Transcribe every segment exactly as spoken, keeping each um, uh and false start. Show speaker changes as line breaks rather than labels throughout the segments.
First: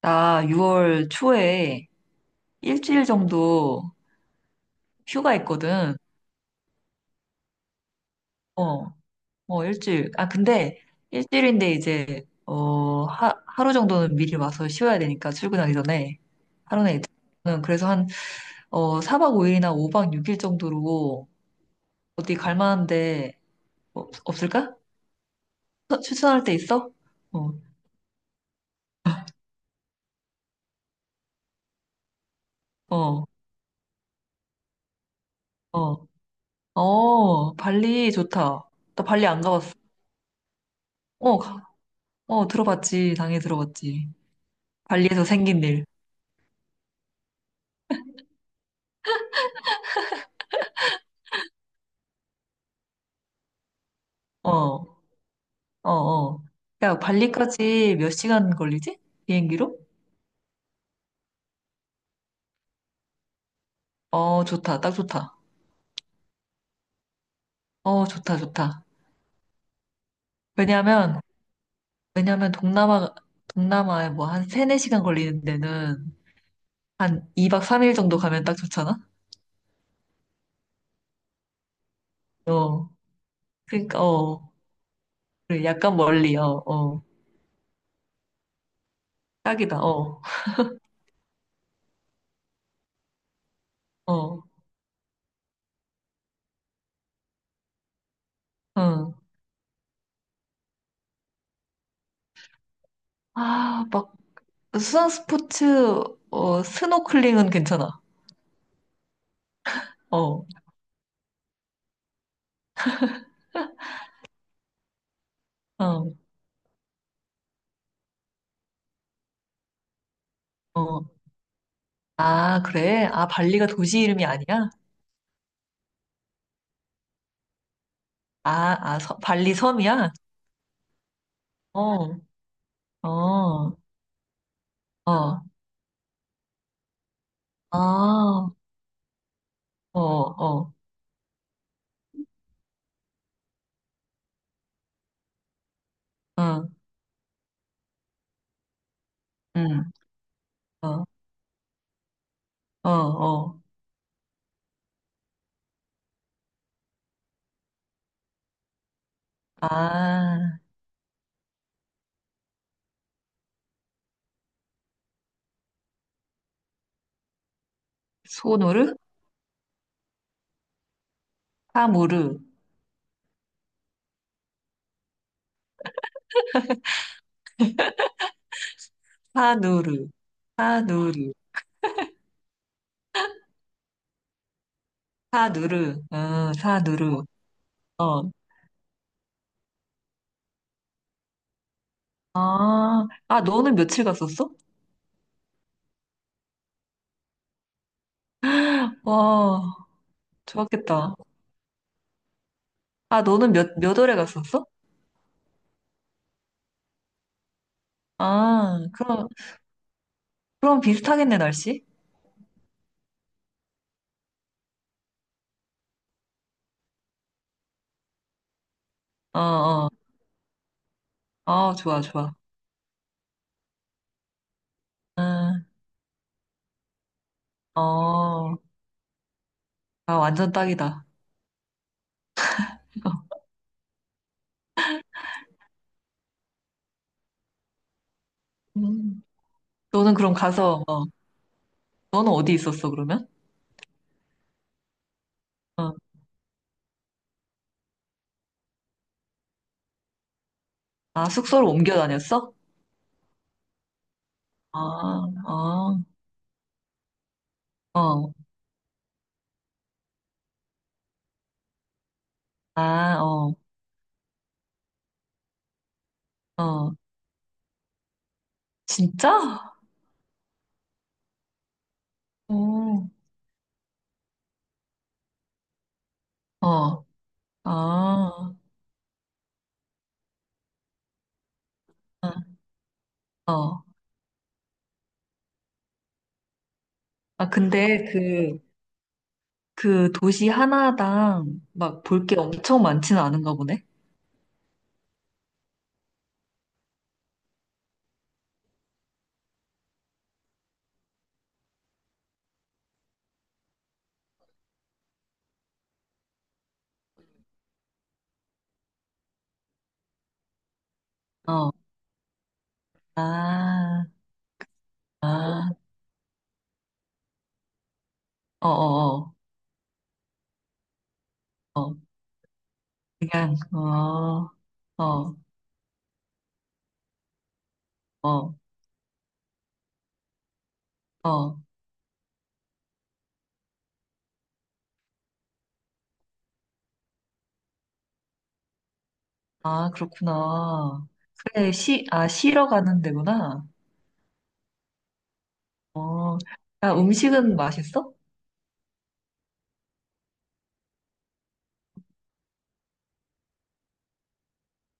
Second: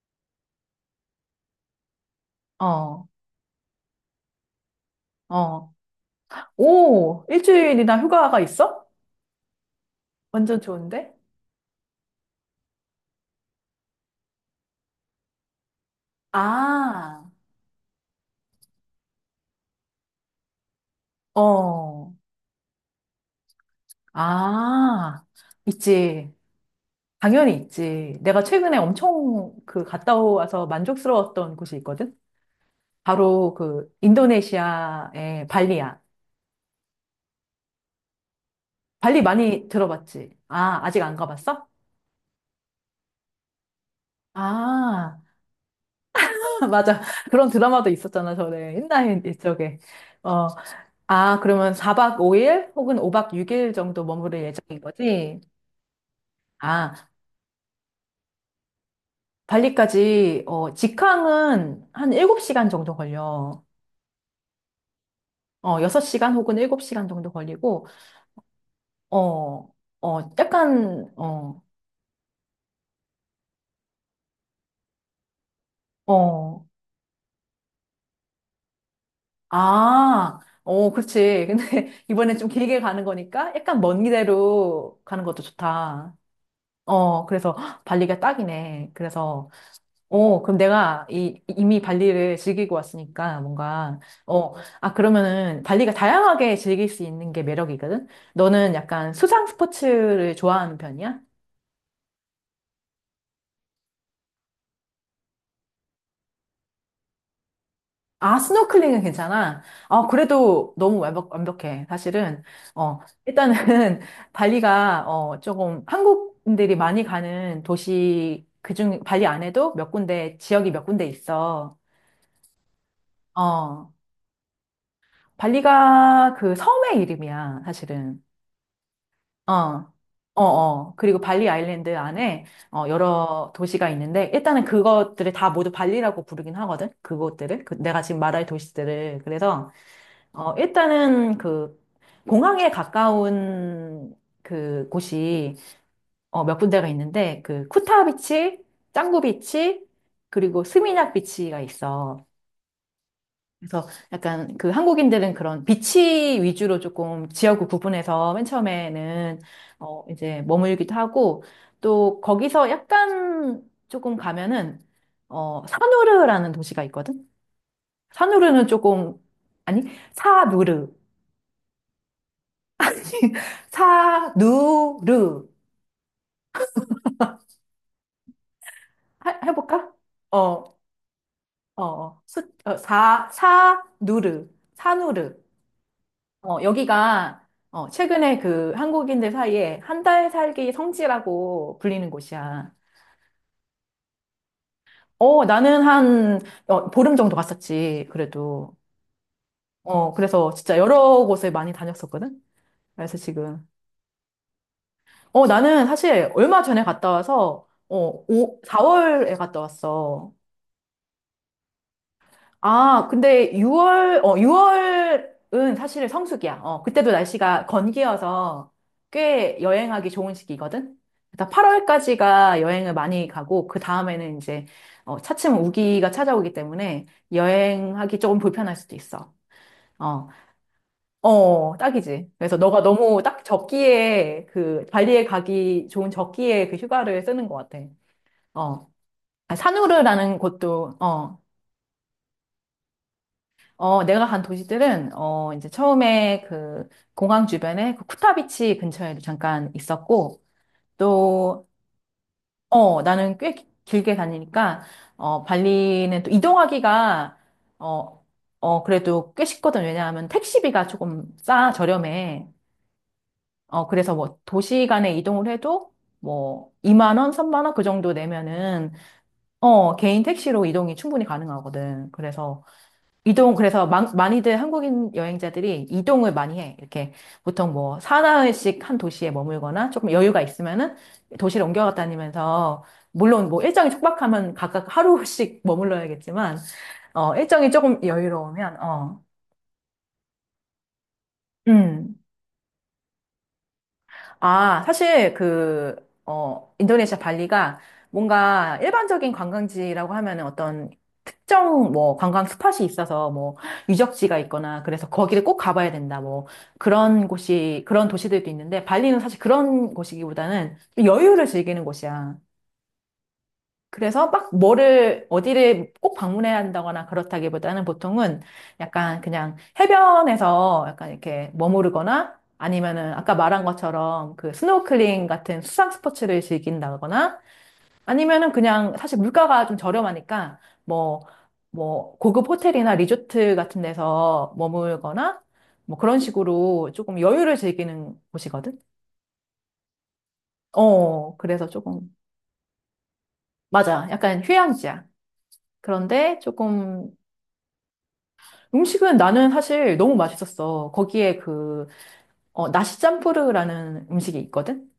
나 유월 초에 일주일
어,
정도 휴가
어.
있거든.
오, 일주일이나 휴가가 있어?
어, 어, 일주일. 아,
완전
근데
좋은데?
일주일인데 이제, 어, 하, 하루 정도는 미리 와서 쉬어야 되니까 출근하기 전에. 하루는 이제.
아,
저는 그래서 한, 어, 사 박 오 일이나 오 박 육 일 정도로
어,
어디 갈 만한데 없, 없을까?
아,
추-
있지.
추천할 데 있어? 어,
당연히 있지. 내가 최근에 엄청 그 갔다 와서 만족스러웠던 곳이 있거든?
어,
바로 그 인도네시아의 발리야.
어. 어, 발리 좋다. 나
발리
발리 안
많이
가봤어.
들어봤지? 아, 아직 안
어, 가-
가봤어?
어, 들어봤지. 당연히 들어봤지.
아,
발리에서 생긴 일.
맞아. 그런 드라마도 있었잖아, 전에. 옛날 이쪽에. 어, 아, 그러면 사 박 오 일 혹은 오 박 육 일 정도 머무를
어,
예정인
어,
거지?
어. 야,
아,
발리까지 몇 시간 걸리지? 비행기로?
발리까지, 어, 직항은 한 일곱 시간 정도 걸려.
어, 좋다. 딱 좋다.
어, 여섯 시간 혹은 일곱 시간 정도 걸리고,
어, 좋다, 좋다.
어, 어, 약간,
왜냐면,
어,
왜냐면 동남아, 동남아에 뭐 한 세네 시간 걸리는 데는
어,
한 이 박 삼 일 정도 가면 딱 좋잖아?
아, 어, 그렇지. 근데 이번엔 좀 길게
어.
가는 거니까 약간
그러니까,
먼
어.
길대로 가는 것도
그래, 약간
좋다.
멀리, 어, 어.
어, 그래서 헉, 발리가 딱이네. 그래서
딱이다, 어,
어, 그럼 내가 이, 이미 발리를 즐기고 왔으니까 뭔가,
어,
어, 아, 그러면은 발리가 다양하게 즐길 수 있는 게 매력이거든? 너는 약간
응.
수상 스포츠를 좋아하는 편이야?
아, 막, 수상 스포츠, 어, 스노클링은 괜찮아.
아, 스노클링은 괜찮아? 아,
어,
그래도 너무 완벽, 완벽해. 사실은, 어, 일단은 발리가, 어, 조금
어,
한국인들이 많이 가는 도시, 그중, 발리 안에도 몇 군데, 지역이 몇 군데
어.
있어.
아, 그래? 아, 발리가
어,
도시 이름이 아니야?
발리가 그 섬의 이름이야, 사실은.
아, 아, 서,
어,
발리 섬이야?
어, 어. 그리고 발리 아일랜드
어,
안에 어, 여러
어,
도시가 있는데 일단은 그것들을
어,
다 모두 발리라고 부르긴 하거든. 그것들을 그 내가 지금 말할
아,
도시들을 그래서
어,
어,
어,
일단은 그 공항에 가까운 그 곳이 어, 몇
응,
군데가 있는데 그 쿠타 비치, 짱구 비치,
응,
그리고
어,
스미냑 비치가 있어.
어, 어.
그래서 약간 그 한국인들은 그런 비치 위주로 조금 지역을 구분해서 맨 처음에는 어, 이제
아,
머물기도 하고 또 거기서 약간 조금 가면은 어, 사누르라는 도시가 있거든. 사누르는
소노르?
조금, 아니 사누르.
사무르,
사누르. 해 해볼까?
사누르,
어,
사누르,
어, 수, 어, 사, 사누르, 사누르.
사누르, 응,
어,
사누르,
여기가 어,
어.
최근에 그 한국인들 사이에 한 달 살기 성지라고 불리는 곳이야.
아, 아, 너는 며칠 갔었어?
어, 나는 한 어, 보름 정도 갔었지, 그래도.
와,
어, 그래서 진짜
좋았겠다.
여러 곳을 많이 다녔었거든. 그래서
아, 너는
지금.
몇, 몇 월에 갔었어?
어, 나는 사실 얼마 전에 갔다 와서 어, 오
아, 그럼,
사월에 갔다 왔어.
그럼 비슷하겠네, 날씨?
아, 근데 유월, 어, 유월은 사실 성수기야. 어, 그때도 날씨가 건기여서
어,
꽤
어,
여행하기 좋은 시기거든? 일단
어, 좋아, 좋아.
팔월까지가 여행을 많이 가고, 그 다음에는 이제, 어, 차츰
응,
우기가 찾아오기 때문에 여행하기 조금
어.
불편할 수도 있어.
아,
어,
완전 딱이다.
어, 딱이지. 그래서 너가 너무 딱 적기에 그 발리에 가기 좋은 적기에 그 휴가를 쓰는 것 같아. 어,
음.
아,
너는 그럼
산후르라는
가서,
곳도,
어,
어,
너는 어디 있었어, 그러면?
어, 내가 간 도시들은, 어, 이제
어,
처음에 그 공항 주변에 그 쿠타비치 근처에도 잠깐 있었고,
아, 숙소를
또,
옮겨 다녔어?
어, 나는 꽤 기- 길게
아,
다니니까, 어,
어,
발리는 또 이동하기가, 어,
어,
어, 그래도 꽤 쉽거든. 왜냐하면 택시비가 조금 싸, 저렴해.
아, 어,
어, 그래서 뭐 도시 간에 이동을 해도 뭐
어,
이만 원, 삼만 원 그 정도 내면은,
진짜?
어, 개인 택시로 이동이 충분히 가능하거든. 그래서
어,
이동, 그래서 많- 많이들 한국인 여행자들이 이동을 많이 해.
어,
이렇게 보통 뭐
아,
사나흘씩 한 도시에 머물거나 조금 여유가 있으면은 도시를 옮겨갔다
어.
다니면서, 물론 뭐
어.
일정이 촉박하면 각각 하루씩 머물러야겠지만, 어,
아,
일정이 조금
근데 그,
여유로우면, 어,
그 도시 하나당 막
음.
볼 게 엄청 많지는 않은가 보네?
아, 사실 그, 어, 인도네시아 발리가 뭔가 일반적인 관광지라고 하면은 어떤 특정 뭐 관광 스팟이 있어서 뭐 유적지가 있거나 그래서 거기를 꼭 가봐야 된다 뭐 그런 곳이, 그런 도시들도 있는데 발리는 사실 그런 곳이기보다는 좀 여유를
어,
즐기는 곳이야.
아,
그래서 막 뭐를
아,
어디를 꼭 방문해야 한다거나 그렇다기보다는 보통은
어,
약간
어,
그냥 해변에서 약간 이렇게
어, 어,
머무르거나, 아니면은 아까
그냥,
말한 것처럼
어,
그 스노클링
어,
같은 수상 스포츠를 즐긴다거나, 아니면은
어,
그냥 사실 물가가 좀 저렴하니까 뭐
어.
뭐 고급 호텔이나 리조트 같은 데서 머물거나 뭐 그런 식으로 조금 여유를 즐기는 곳이거든.
아, 그렇구나.
어, 그래서
그래, 시,
조금,
아, 쉬러 가는 데구나.
맞아. 약간 휴양지야.
어,
그런데
아,
조금,
음식은 맛있어?
음식은 나는 사실 너무 맛있었어. 거기에 그, 어, 나시 짬뿌르라는 음식이 있거든?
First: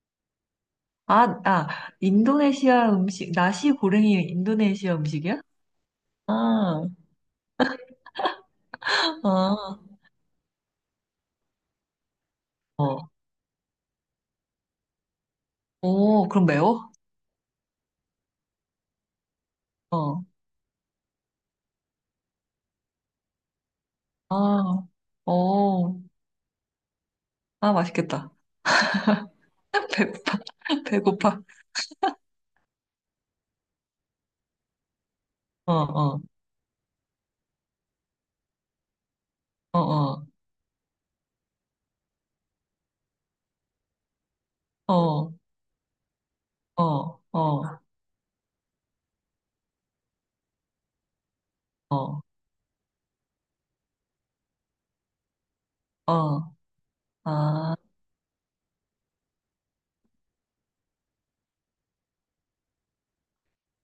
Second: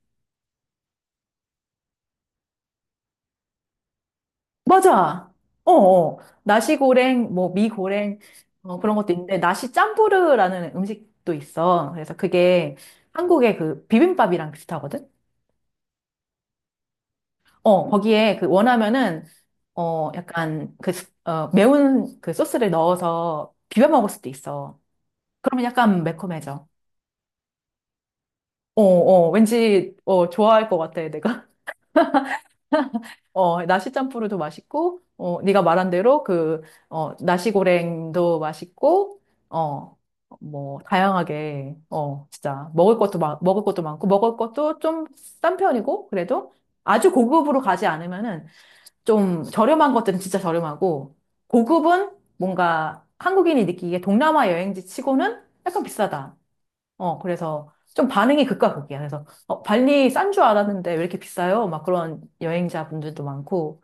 아, 아, 인도네시아 음식, 나시 고랭이 인도네시아
맞아!
음식이야?
어, 어.
아,
나시고랭, 뭐, 미고랭, 어, 그런 것도 있는데, 나시
아,
짬뿌르라는 음식도 있어. 그래서 그게
어.
한국의 그 비빔밥이랑 비슷하거든?
오, 그럼 매워?
어, 거기에 그 원하면은, 어,
어,
약간 그, 스- 어, 매운 그 소스를 넣어서 비벼 먹을 수도 있어.
아,
그러면
오,
약간 매콤해져.
아, 맛있겠다.
어, 어, 왠지, 어,
배고파,
좋아할 것 같아,
배고파.
내가. 어, 나시짬뽕도 맛있고, 어, 네가
어,
말한
어,
대로 그, 어, 나시고랭도 맛있고,
어,
어,
어,
뭐, 다양하게, 어, 진짜, 먹을 것도, 마, 먹을 것도 많고, 먹을 것도 좀
어,
싼 편이고, 그래도 아주
어,
고급으로
어,
가지 않으면은 좀 저렴한 것들은 진짜 저렴하고, 고급은
어,
뭔가 한국인이 느끼기에 동남아 여행지 치고는 약간 비싸다.
어,
어, 그래서
아,
좀 반응이 극과 극이야. 그래서, 어, 발리 싼 줄 알았는데 왜 이렇게 비싸요? 막 그런 여행자분들도 많고,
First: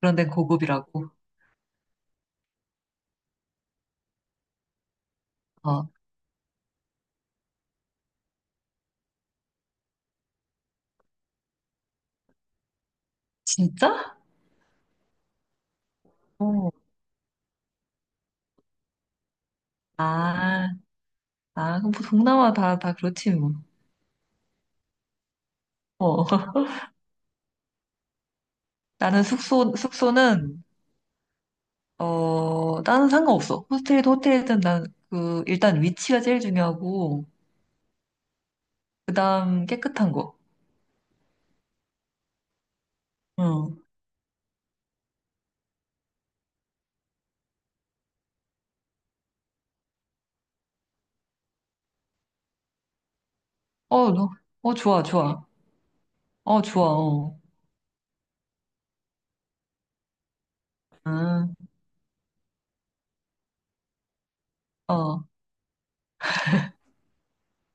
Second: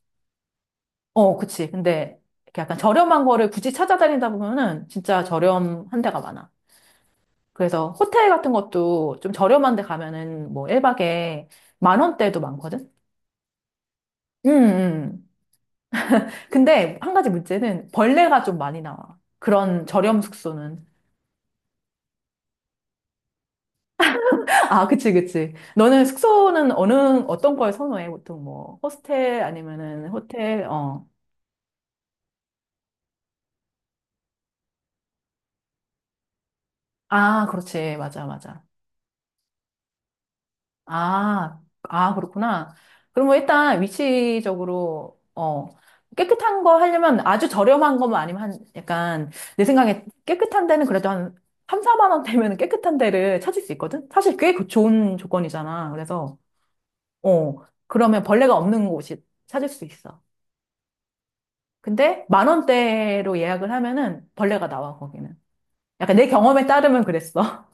그런데 고급이라고.
어, 그치. 근데 이렇게 약간 저렴한 거를 굳이 찾아다니다 보면은 진짜
어,
저렴한 데가 많아. 그래서 호텔 같은 것도 좀 저렴한 데 가면은 뭐 일 박에 만 원대도 많거든?
진짜?
음, 음. 음.
어.
근데 한 가지 문제는 벌레가 좀 많이 나와. 그런 저렴
아.
숙소는.
아, 그럼 뭐 동남아 다, 다 그렇지, 뭐.
아, 그치, 그치. 너는
어.
숙소는 어느, 어떤 걸 선호해? 보통 뭐,
나는
호스텔
숙소,
아니면은
숙소는,
호텔, 어.
어, 나는 상관없어. 호스텔이든 호텔이든 난 그, 일단 위치가 제일 중요하고,
아, 그렇지. 맞아, 맞아.
그 다음 깨끗한 거.
아, 아, 그렇구나. 그럼 뭐
응.
일단 위치적으로, 어, 깨끗한 거 하려면 아주 저렴한 거만 아니면 한, 약간, 내 생각에 깨끗한 데는 그래도 한 삼, 사만 원 되면 깨끗한 데를 찾을 수 있거든?
어, 너,
사실 꽤 그-
어, 좋아,
좋은
좋아.
조건이잖아. 그래서,
어, 좋아, 어.
어, 그러면 벌레가 없는 곳이 찾을 수 있어.
응,
근데 만 원대로 예약을 하면은 벌레가 나와,
어.
거기는. 약간 내 경험에 따르면 그랬어.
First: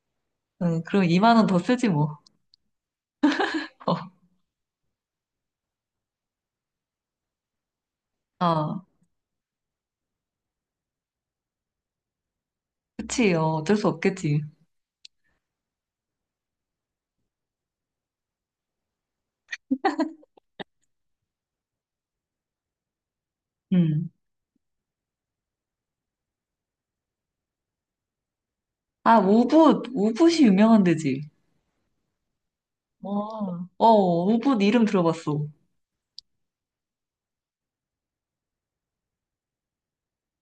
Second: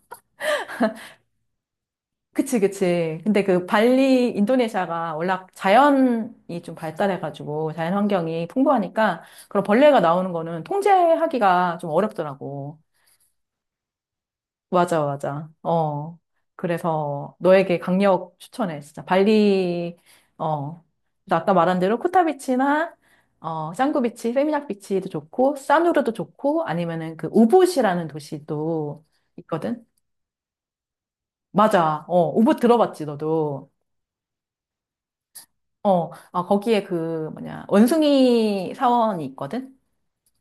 응, 그럼 이만 원 더 쓰지, 뭐.
그치, 그치. 근데 그 발리, 인도네시아가 워낙 자연이 좀 발달해가지고 자연
어,
환경이
어.
풍부하니까 그런 벌레가 나오는 거는 통제하기가 좀 어렵더라고.
그치, 어, 어쩔 수 없겠지.
맞아, 맞아. 어. 그래서 너에게 강력 추천해, 진짜. 발리, 어. 나 아까 말한 대로 코타비치나, 어,
응.
짱구비치, 세미냑 비치도 좋고, 싸누르도 좋고, 아니면은 그 우붓이라는 도시도
아,
있거든?
우붓, 우붓이 유명한 데지.
맞아. 어, 우붓 들어봤지,
어,
너도.
어, 우붓 이름 들어봤어.
어, 아, 거기에 그, 뭐냐, 원숭이 사원이 있거든?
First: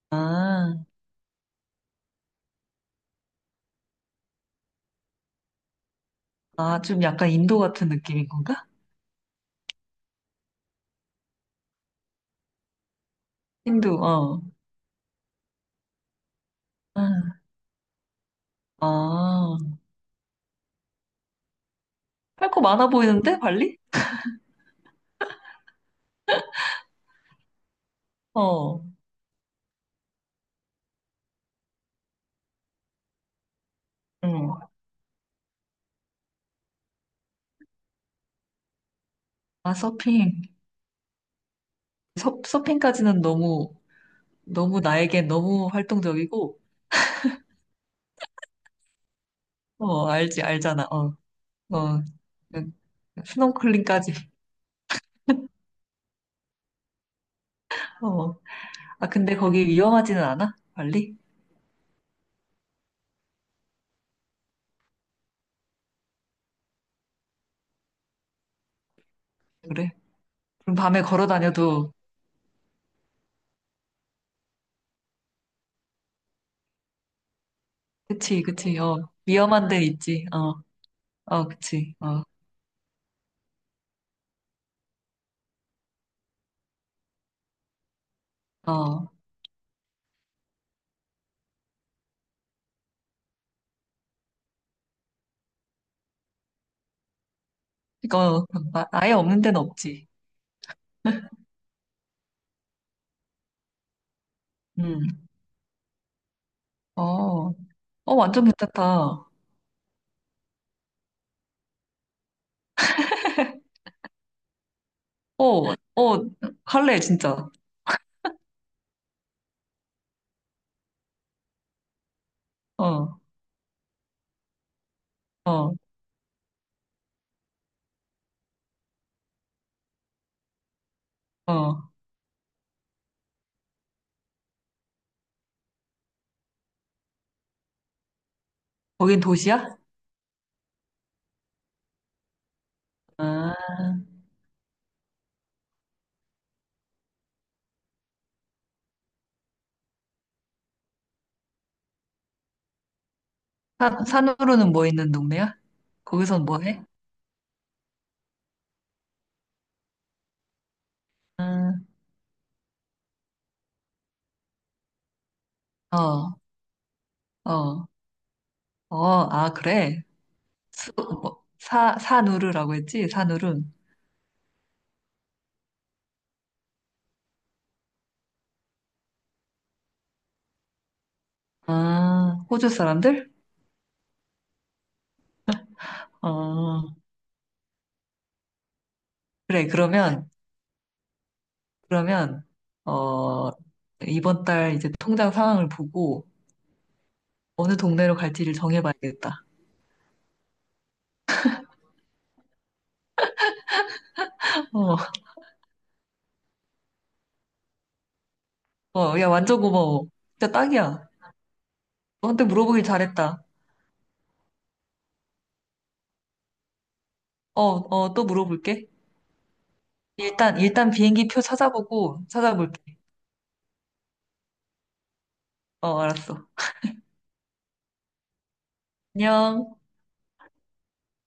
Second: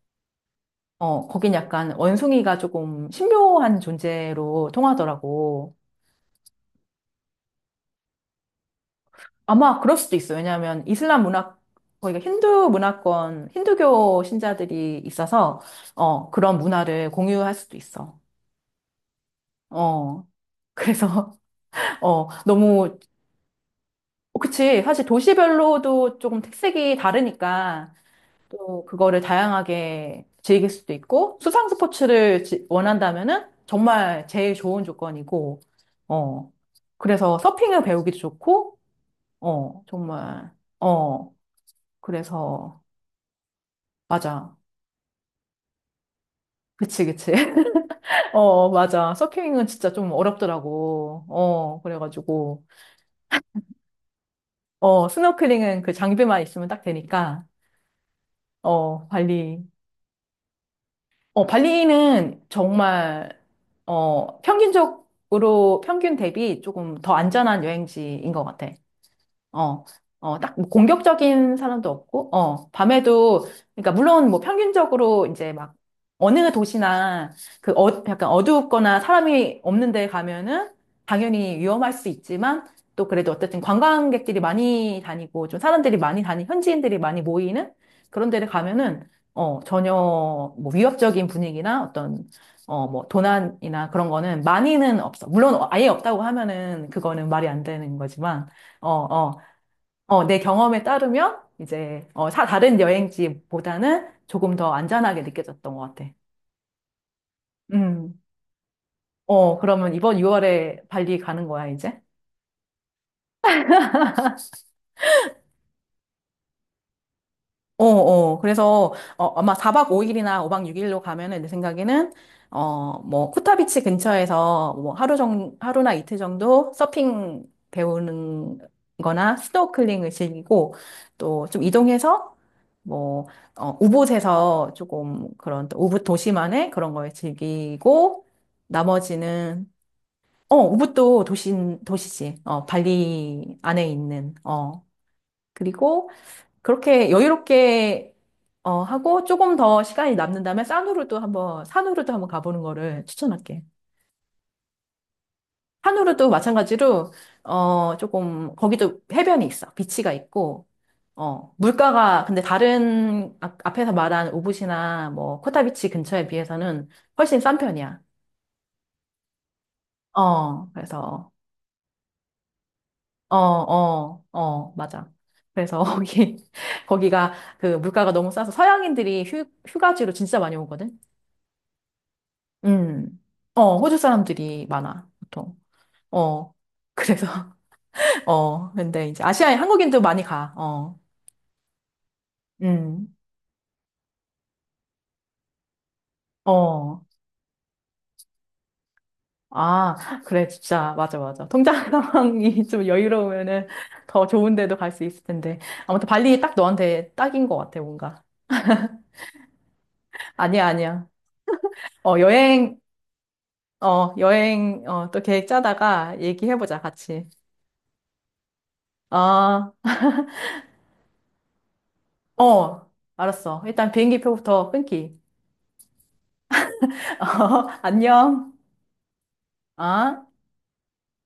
아,
어, 거긴 약간 원숭이가 조금 신묘한 존재로 통하더라고.
아, 좀 약간 인도 같은 느낌인 건가?
아마 그럴 수도 있어. 왜냐하면 이슬람 문화, 거기가 힌두 문화권,
힌두,
힌두교
어.
신자들이 있어서, 어, 그런 문화를
응.
공유할 수도 있어.
아,
어, 그래서, 어,
할 거 많아
너무,
보이는데, 발리?
그치. 사실 도시별로도 조금 특색이 다르니까,
어,
또 그거를 다양하게 즐길 수도 있고 수상 스포츠를 지- 원한다면은 정말 제일
응.
좋은 조건이고, 어, 그래서 서핑을 배우기도 좋고,
아,
어,
서핑.
정말, 어.
서,
그래서,
서핑까지는 너무,
맞아.
너무 나에겐 너무 활동적이고,
그치, 그치. 어, 맞아. 서핑은 진짜
어,
좀
알지, 알잖아, 어,
어렵더라고. 어,
어.
그래가지고,
응. 스노클링까지.
어, 스노클링은 그 장비만 있으면 딱 되니까,
어.
어,
아, 근데
관리,
거기 위험하지는 않아? 발리?
어, 발리는 정말, 어, 평균적으로, 평균 대비 조금 더 안전한 여행지인 것 같아. 어,
그래.
어, 딱뭐
그럼 밤에 걸어
공격적인 사람도
다녀도,
없고, 어, 밤에도, 그러니까 물론 뭐 평균적으로 이제 막 어느 도시나 그, 어, 약간
그치, 그치, 어.
어둡거나 사람이
위험한 데는
없는 데
있지, 어,
가면은
어,
당연히 위험할
그치,
수
어,
있지만, 또 그래도 어쨌든 관광객들이 많이 다니고 좀 사람들이 많이 다니, 현지인들이 많이 모이는 그런 데를 가면은
어.
어, 전혀 뭐 위협적인 분위기나 어떤, 어, 뭐 도난이나 그런 거는 많이는 없어. 물론 아예 없다고 하면은 그거는 말이 안 되는
이거,
거지만,
아,
어,
아예
어.
없는 데는 없지.
어, 내 경험에 따르면 이제 어, 사 다른 여행지보다는 조금 더 안전하게
음.
느껴졌던 것 같아.
어, 어,
음.
완전 괜찮다.
어, 그러면 이번 유월에 발리 가는 거야, 이제?
어, 어, 갈래, 진짜.
어, 어. 그래서, 어, 아마 사 박 오 일이나 오 박 육 일로 가면은 내 생각에는, 어,
어,
뭐, 코타비치 근처에서 뭐 하루 정,
어,
하루나 이틀 정도 서핑 배우는 거나 스노클링을 즐기고, 또 좀
어.
이동해서, 뭐, 어, 우붓에서 조금 그런, 또 우붓 도시만의 그런 걸 즐기고,
거긴
나머지는,
도시야?
어, 우붓도 도시, 도시지. 어,
아,
발리 안에 있는, 어. 그리고, 그렇게 여유롭게 어, 하고 조금 더 시간이 남는다면 산후로도 한번 산후로도 한번 가보는 거를 추천할게.
산, 산으로는 뭐 있는 동네야?
산후로도
거기선 뭐 해?
마찬가지로 어, 조금 거기도 해변이 있어. 비치가 있고, 어,
음,
물가가 근데 다른 아- 앞에서 말한 우붓이나 뭐 코타비치 근처에
어,
비해서는 훨씬 싼
어,
편이야.
어, 아, 그래.
어,
수,
그래서,
뭐, 사, 사누르라고 했지?
어,
사누르.
어, 어, 맞아. 그래서 거기 거기가 그 물가가 너무 싸서 서양인들이 휴, 휴가지로 진짜 많이 오거든.
아, 호주
음.
사람들?
어, 호주 사람들이 많아, 보통. 어.
어,
그래서, 어. 근데 이제 아시아에
그래.
한국인도 많이
그러면,
가. 어.
그러면,
음.
어, 이번 달 이제 통장 상황을 보고
어.
어느 동네로 갈지를 정해봐야겠다.
아, 그래, 진짜. 맞아, 맞아. 통장 상황이 좀 여유로우면은 더 좋은 데도 갈
어,
수 있을 텐데. 아무튼 발리 딱 너한테 딱인 것 같아, 뭔가.
어, 야, 완전 고마워. 진짜
아니야, 아니야.
딱이야.
어,
너한테
여행,
물어보길 잘했다.
어, 여행, 어, 또 계획 짜다가 얘기해보자, 같이.
어, 어, 또 물어볼게.
아,
일단, 일단 비행기 표 찾아보고 찾아볼게.
어, 알았어. 일단 비행기 표부터 끊기.
어, 알았어.
어, 안녕.
안녕.
아.